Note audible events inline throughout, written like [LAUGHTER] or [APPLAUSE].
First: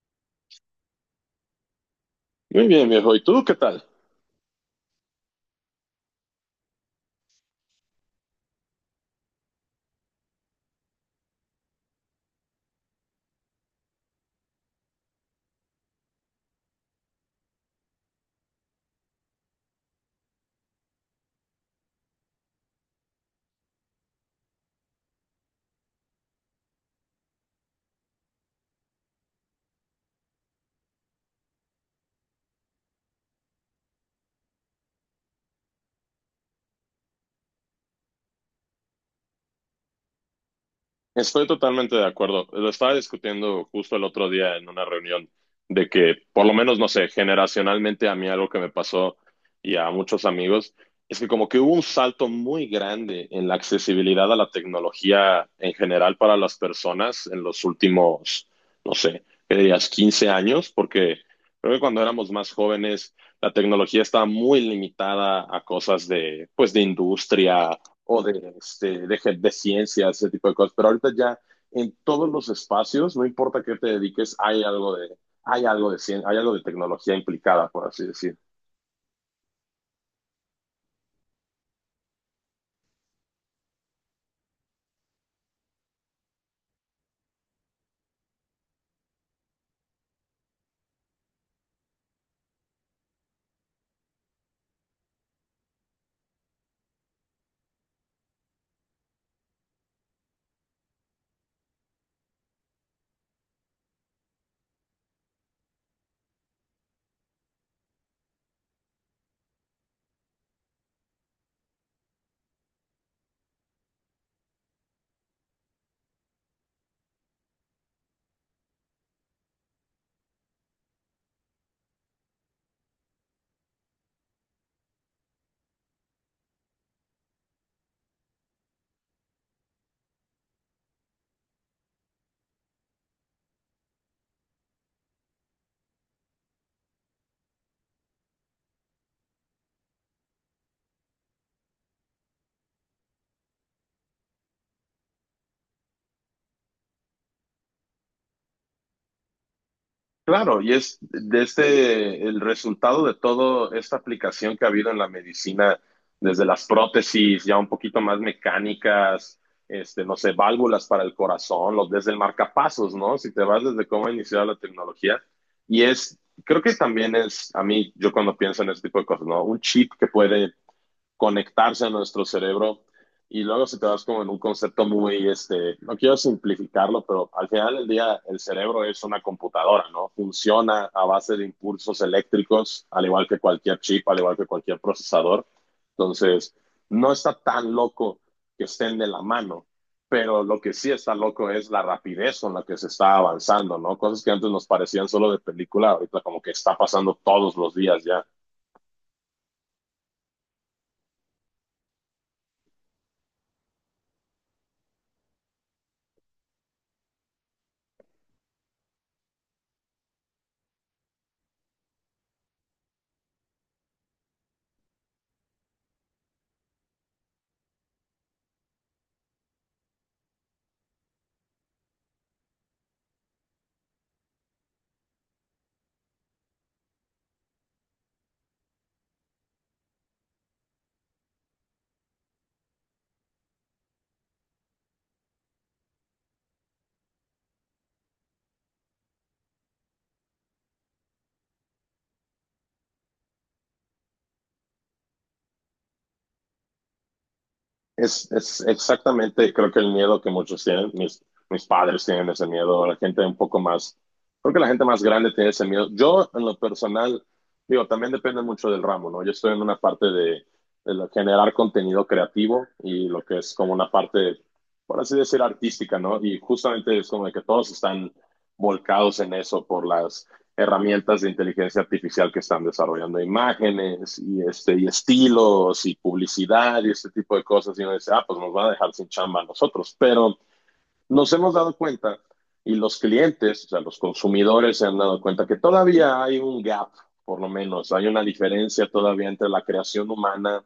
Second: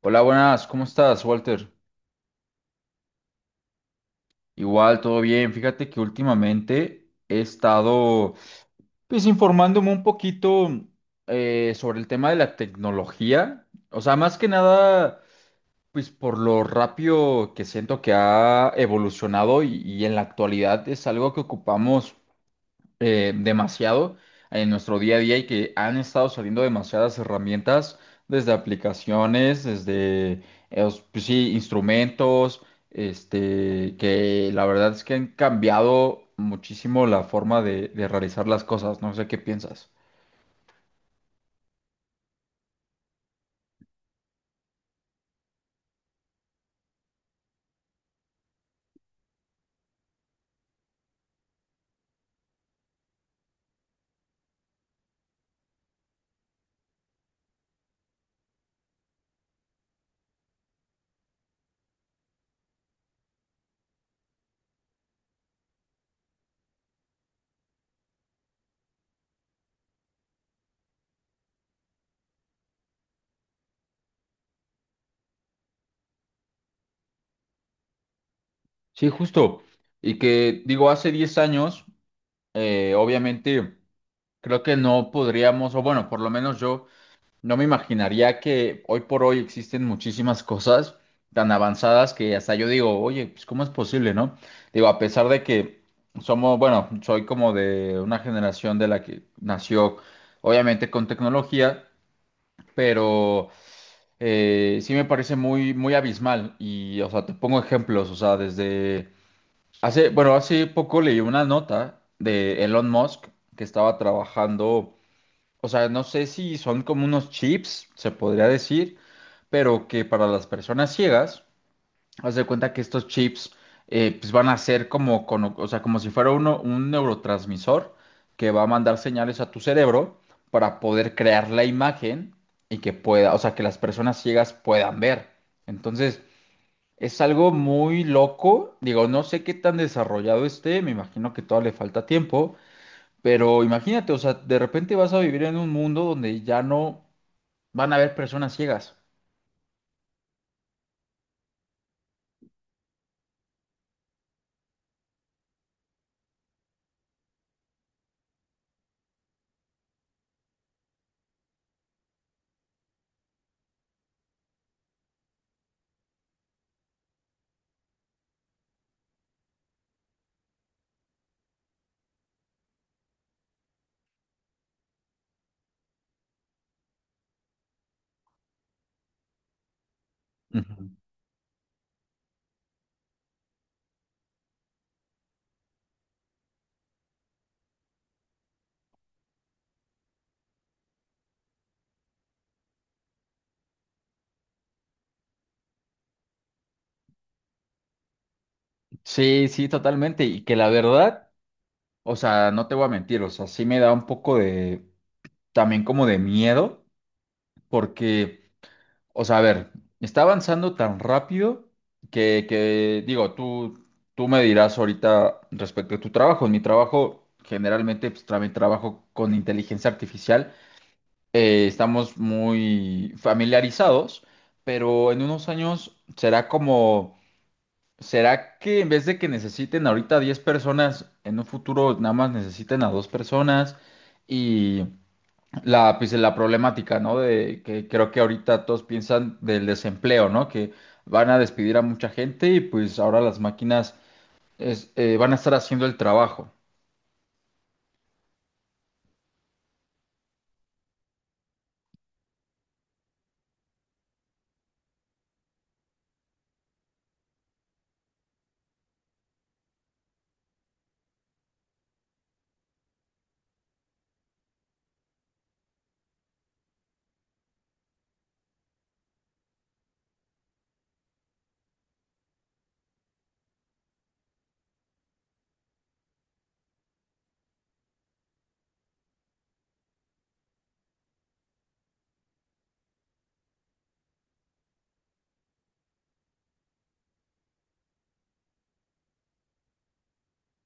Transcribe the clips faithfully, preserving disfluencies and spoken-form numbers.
Hola, buenas, ¿cómo estás, Walter? Muy bien, viejo. ¿Y tú qué tal? Igual, todo bien. Fíjate que últimamente he estado, pues, informándome un poquito eh, sobre el tema de la tecnología. O sea, más que nada, pues, por lo rápido que siento que ha evolucionado y, y en la actualidad es algo que ocupamos eh, demasiado en nuestro día a día y que han estado saliendo demasiadas herramientas, desde aplicaciones, desde eh, os- pues sí, instrumentos, este, que la verdad es que han cambiado muchísimo la forma de, de realizar las cosas. No sé qué piensas. Estoy totalmente de acuerdo. Lo estaba discutiendo justo el otro día en una reunión de que, por lo menos, no sé, generacionalmente a mí algo que me pasó y a muchos amigos es que como que hubo un salto muy grande en la accesibilidad a la tecnología en general para las personas en los últimos, no sé, ¿qué dirías? quince años, porque creo que cuando éramos más jóvenes la tecnología estaba muy limitada a cosas de, pues, de industria o de, este, de, de ciencia, ese tipo de cosas. Pero ahorita ya en todos los espacios, no importa qué te dediques, hay algo de, hay algo de ciencia, hay algo de tecnología implicada, por así decir. Sí, justo. Y que digo, hace diez años, eh, obviamente, creo que no podríamos, o bueno, por lo menos yo. No me imaginaría que hoy por hoy existen muchísimas cosas tan avanzadas que hasta yo digo, oye, pues ¿cómo es posible, no? Digo, a pesar de que somos, bueno, soy como de una generación de la que nació, obviamente, con tecnología, pero eh, sí me parece muy, muy abismal. Y, o sea, te pongo ejemplos, o sea, desde hace, bueno, hace poco leí una nota de Elon Musk que estaba trabajando, o sea, no sé si son como unos chips, se podría decir, pero que para las personas ciegas, haz de cuenta que estos chips, eh, pues van a ser como, cono- o sea, como si fuera uno, un neurotransmisor que va a mandar señales a tu cerebro para poder crear la imagen y que pueda, o sea, que las personas ciegas puedan ver. Entonces, es algo muy loco. Digo, no sé qué tan desarrollado esté, me imagino que todavía le falta tiempo. Pero imagínate, o sea, de repente vas a vivir en un mundo donde ya no van a haber personas ciegas. Claro, y es desde el resultado de toda esta aplicación que ha habido en la medicina, desde las prótesis ya un poquito más mecánicas, este, no sé, válvulas para el corazón, los, desde el marcapasos, ¿no? Si te vas desde cómo ha iniciado la tecnología. Y es, creo que también es, a mí, yo cuando pienso en este tipo de cosas, ¿no? Un chip que puede conectarse a nuestro cerebro. Y luego si te vas como en un concepto muy, este, no quiero simplificarlo, pero al final del día el cerebro es una computadora, ¿no? Funciona Ujú. a base de impulsos eléctricos, al igual que cualquier chip, al igual que cualquier procesador. Entonces, no está tan loco que estén de la mano, pero lo que sí está loco es la rapidez con la que se está avanzando, ¿no? Cosas que antes nos parecían solo de película, ahorita como que está pasando todos los días ya. Sí, sí, totalmente. Y que la verdad, o sea, no te voy a mentir, o sea, sí me da un poco de, también como de miedo, porque, o sea, a ver, está avanzando tan rápido que, que digo, tú, tú me dirás ahorita respecto a tu trabajo. En mi trabajo, generalmente, pues también trabajo con inteligencia artificial. Eh, estamos muy familiarizados, pero en unos años será como, será que en vez de que necesiten ahorita diez personas, en un futuro nada más necesiten a dos personas y la, pues, la problemática, ¿no? De que creo que ahorita todos piensan del desempleo, ¿no? Que van a despedir a mucha gente y pues ahora las máquinas es- eh, van a estar haciendo el trabajo. Es, es exactamente, creo que el miedo que muchos tienen, mis, mis padres tienen ese miedo, la gente un poco más, creo que la gente más grande tiene ese miedo. Yo, en lo personal, digo, también depende mucho del ramo, ¿no? Yo estoy en una parte de, de lo- generar contenido creativo y lo que es como una parte, por así decir, artística, ¿no? Y justamente es como de que todos están volcados en eso por las herramientas de inteligencia artificial que están desarrollando imágenes y, este, y estilos y publicidad y este tipo de cosas. Y uno dice, ah, pues nos van a dejar sin chamba a nosotros. Pero nos hemos dado cuenta y los clientes, o sea, los consumidores se han dado cuenta que todavía hay un gap, por lo menos, hay una diferencia todavía entre la creación humana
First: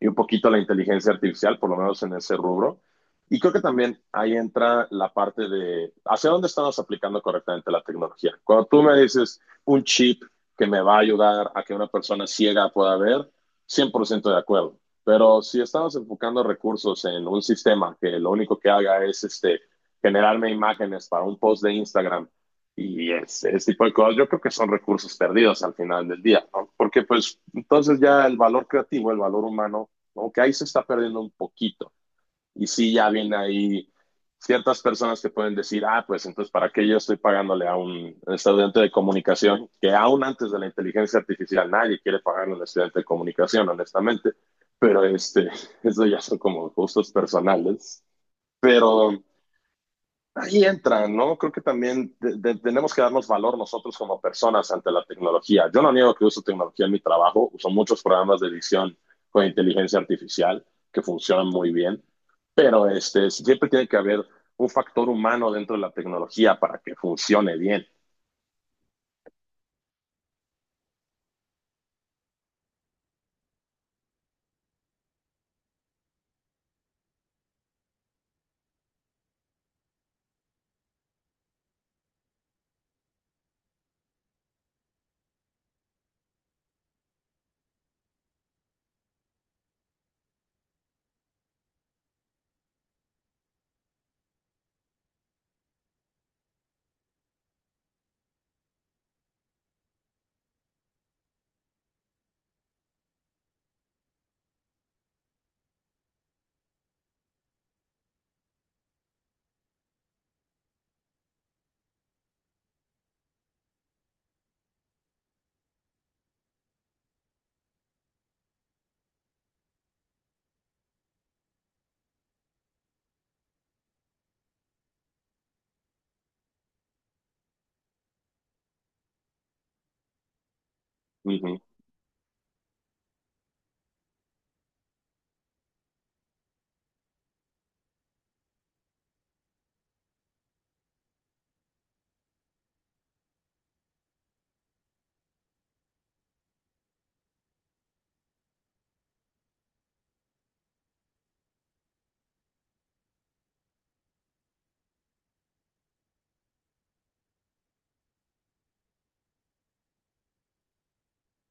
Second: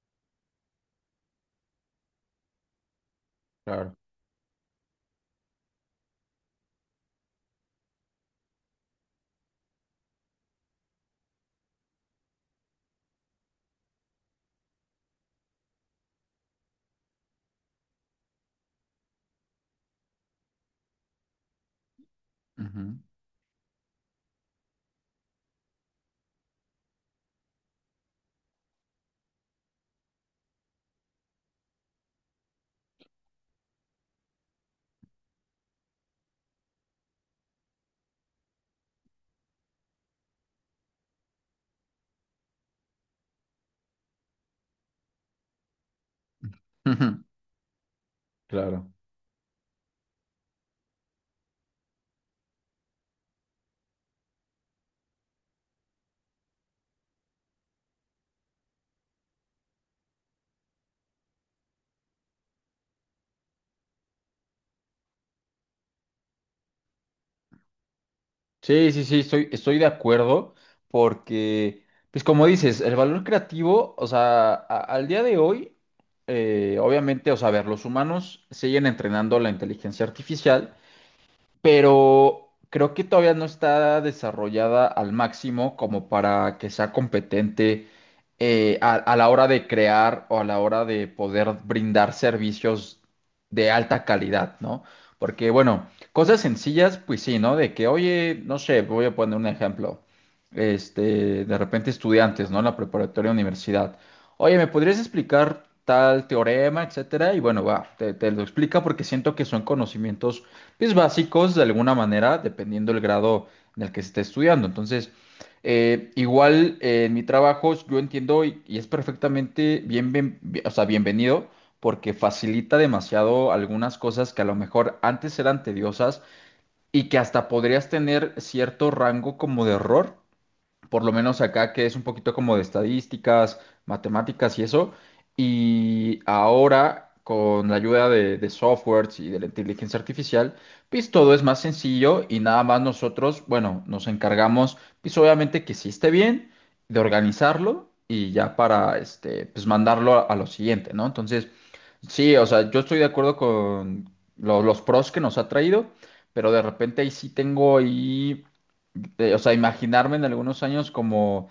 y un poquito la inteligencia artificial, por lo menos en ese rubro. Y creo que Claro. también ahí entra la parte de hacia dónde estamos aplicando correctamente la tecnología. Cuando tú me dices un chip que me va a ayudar a que una persona ciega pueda ver, cien por ciento de acuerdo. Pero si estamos enfocando recursos en un sistema que lo único que haga es este, generarme imágenes para un post de Instagram Ujú. y ese, ese tipo de cosas, yo creo que son recursos perdidos al final del día, ¿no? Porque pues entonces ya el valor creativo, el valor humano como que ahí se está perdiendo un poquito. Y sí, ya viene ahí ciertas personas que pueden decir, ah, pues entonces, ¿para qué yo estoy pagándole a un estudiante de comunicación? Que aún antes de la inteligencia artificial nadie quiere pagarle a un estudiante de comunicación, honestamente. Pero este, [LAUGHS] eso ya son como gustos [LAUGHS] personales. Claro. Pero ahí entra, ¿no? Creo que también de, de, tenemos que darnos valor nosotros como personas ante la tecnología. Yo no niego que uso tecnología en mi trabajo, uso muchos programas de edición con inteligencia artificial que funcionan muy bien, pero este, siempre tiene que haber un factor humano dentro de la tecnología para que funcione bien. Sí, sí, sí, estoy, estoy de acuerdo porque, pues como dices, el valor creativo, o sea, a- al día de hoy, eh, obviamente, o sea, a ver, los humanos siguen entrenando la inteligencia artificial, pero creo que todavía no está desarrollada al máximo como para que sea competente eh, a, a la hora de crear o a la hora de poder brindar servicios de alta calidad, ¿no? Porque, bueno, cosas sencillas, pues sí, ¿no? De que, oye, no sé, voy a poner un ejemplo. Este, de repente estudiantes, ¿no? En la preparatoria universidad. Oye, ¿me podrías explicar tal teorema, etcétera? Y bueno, va, te, te lo explica porque siento que son conocimientos pues básicos de alguna manera, dependiendo el grado en el que se esté estudiando. Entonces, eh, igual eh, en mi trabajo yo entiendo y, y es perfectamente bien, bien- bien- o sea, bienvenido porque facilita demasiado algunas cosas que a lo mejor antes eran tediosas y que hasta podrías tener cierto rango como de error, por lo Uh menos -huh. acá que es un poquito como de estadísticas, matemáticas y eso. Y ahora, con la ayuda de, de softwares y de la inteligencia artificial, pues todo es más sencillo y nada más nosotros, bueno, nos encargamos, pues obviamente que sí esté bien, de organizarlo y ya para, este, pues mandarlo a, a lo siguiente, ¿no? Entonces, sí, o sea, yo estoy de acuerdo con lo- los pros que nos ha traído, pero de repente ahí sí tengo ahí de- o sea, imaginarme en algunos años como,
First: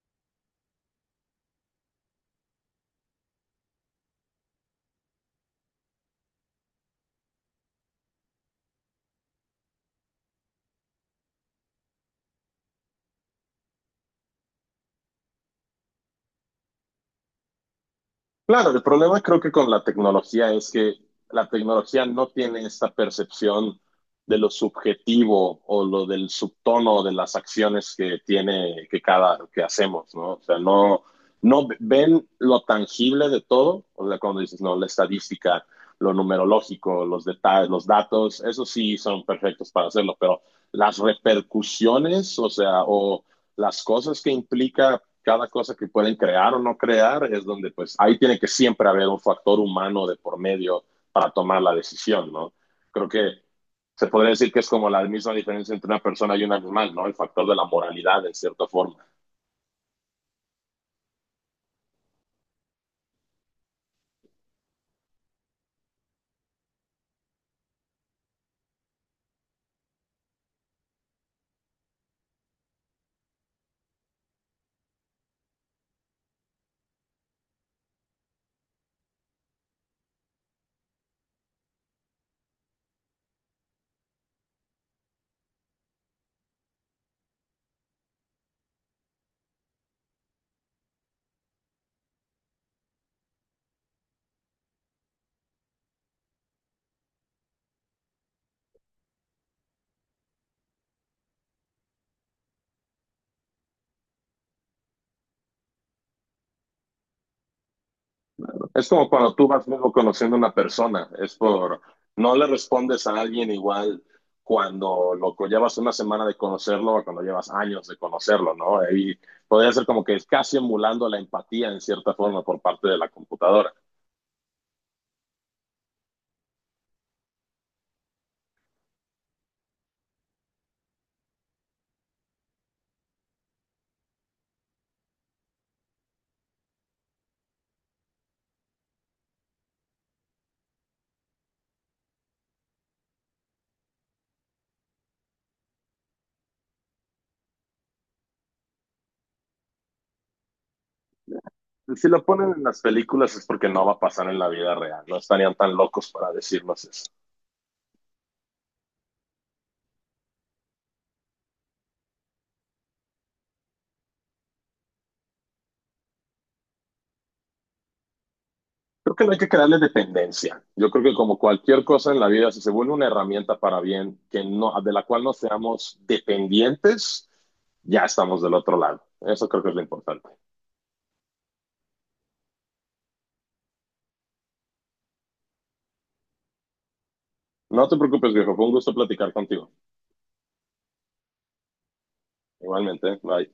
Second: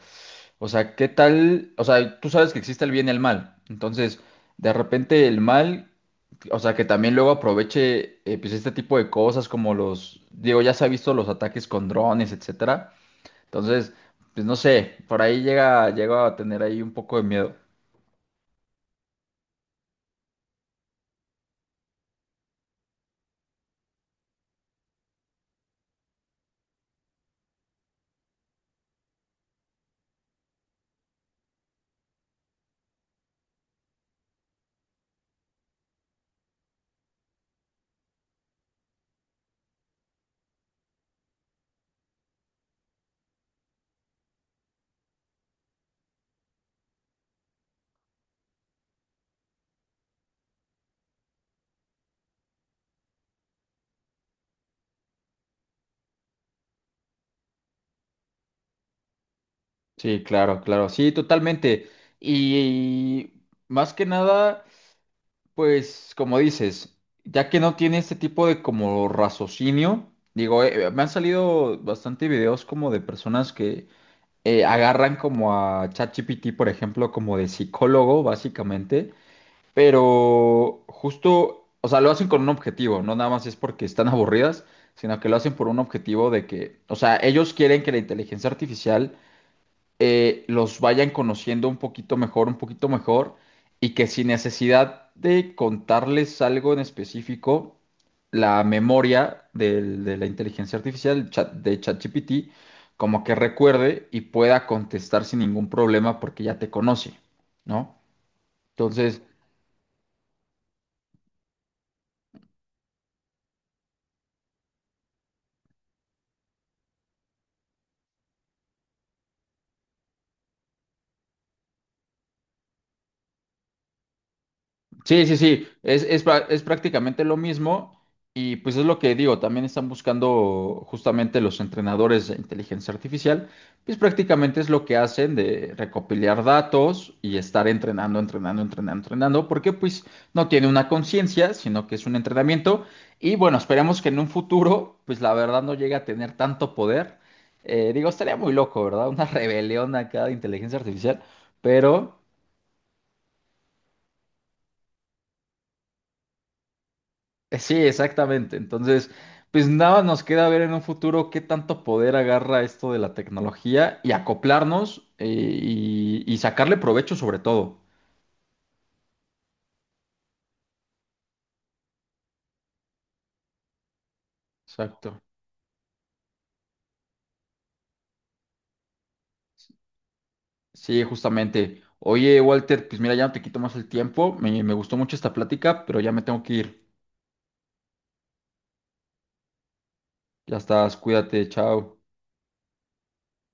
o sea, ¿qué tal? O sea, tú sabes que existe el bien y el mal. Entonces, de repente el mal, o sea, que también luego aproveche, eh, pues este tipo de cosas como los, digo, ya se ha visto los ataques con drones, etcétera. Entonces, pues no sé, por ahí llega, llego a tener ahí un poco de miedo. Claro, el problema creo que con la tecnología es que la tecnología no tiene esta percepción de lo subjetivo o lo del subtono de las acciones que tiene, que cada, que hacemos, ¿no? O sea, no, no ven lo tangible de todo, o sea, cuando dices, no, la estadística, lo numerológico, los detalles, los datos, eso sí son perfectos para hacerlo, pero las repercusiones, o sea, o las cosas que implica cada cosa que pueden crear o no crear, es donde pues ahí tiene que siempre haber un factor humano de por medio para tomar la decisión, ¿no? Creo que se podría decir que es como la misma diferencia entre una persona y un animal, ¿no? El factor de la moralidad, en cierta forma. Sí, claro, claro, sí, totalmente. Y más que nada. Pues como dices, ya que no tiene este tipo de como raciocinio, digo, eh, me han salido bastante videos como de personas que eh, agarran como a ChatGPT, por ejemplo, como de psicólogo, básicamente, pero justo, o sea, lo hacen con un objetivo, no nada más es porque están [LAUGHS] aburridas, sino que lo hacen por un objetivo de que, o sea, ellos quieren que la inteligencia artificial eh, los vayan conociendo un poquito mejor, un poquito mejor, y que sin necesidad de contarles algo en específico, la memoria del- de la inteligencia artificial, el chat de ChatGPT, como que recuerde y pueda contestar sin ningún problema porque ya te conoce, ¿no? Es como Entonces, cuando tú vas luego conociendo a una persona, es por, no le respondes a alguien igual cuando lo co- llevas una semana de conocerlo o cuando llevas años de conocerlo, ¿no? Ahí podría ser como que es casi emulando la empatía en cierta forma por parte de la computadora. sí, sí, sí, es, es, pra- es prácticamente lo mismo y pues es lo que digo, también están buscando justamente los entrenadores de inteligencia artificial, pues prácticamente es lo que hacen de recopilar datos y estar entrenando, entrenando, entrenando, entrenando, porque pues no tiene una conciencia, sino que es un entrenamiento y bueno, esperemos que en un futuro pues la verdad no llegue a tener tanto poder. Eh, digo, estaría muy loco, ¿verdad? Una [LAUGHS] rebelión acá de inteligencia artificial, Si pero... lo ponen en las películas es porque no va a pasar en la vida real, no estarían tan locos para decirnos eso. Eh, sí, exactamente. Entonces, pues nada, nos queda ver en un futuro qué tanto poder agarra esto de la tecnología y acoplarnos, eh, y, y sacarle provecho sobre todo. Creo que no hay que crearle dependencia. Yo creo que como cualquier cosa en la vida, si se vuelve una herramienta para bien, que no, de la Exacto. cual no seamos dependientes, ya estamos del otro lado. Eso creo que es lo importante. Sí, justamente. Oye, Walter, pues mira, ya no te quito más el tiempo. Me, me gustó mucho esta plática, pero ya me tengo que ir. No te preocupes, viejo. Fue un gusto platicar contigo. Ya estás, cuídate, chao. Igualmente, bye.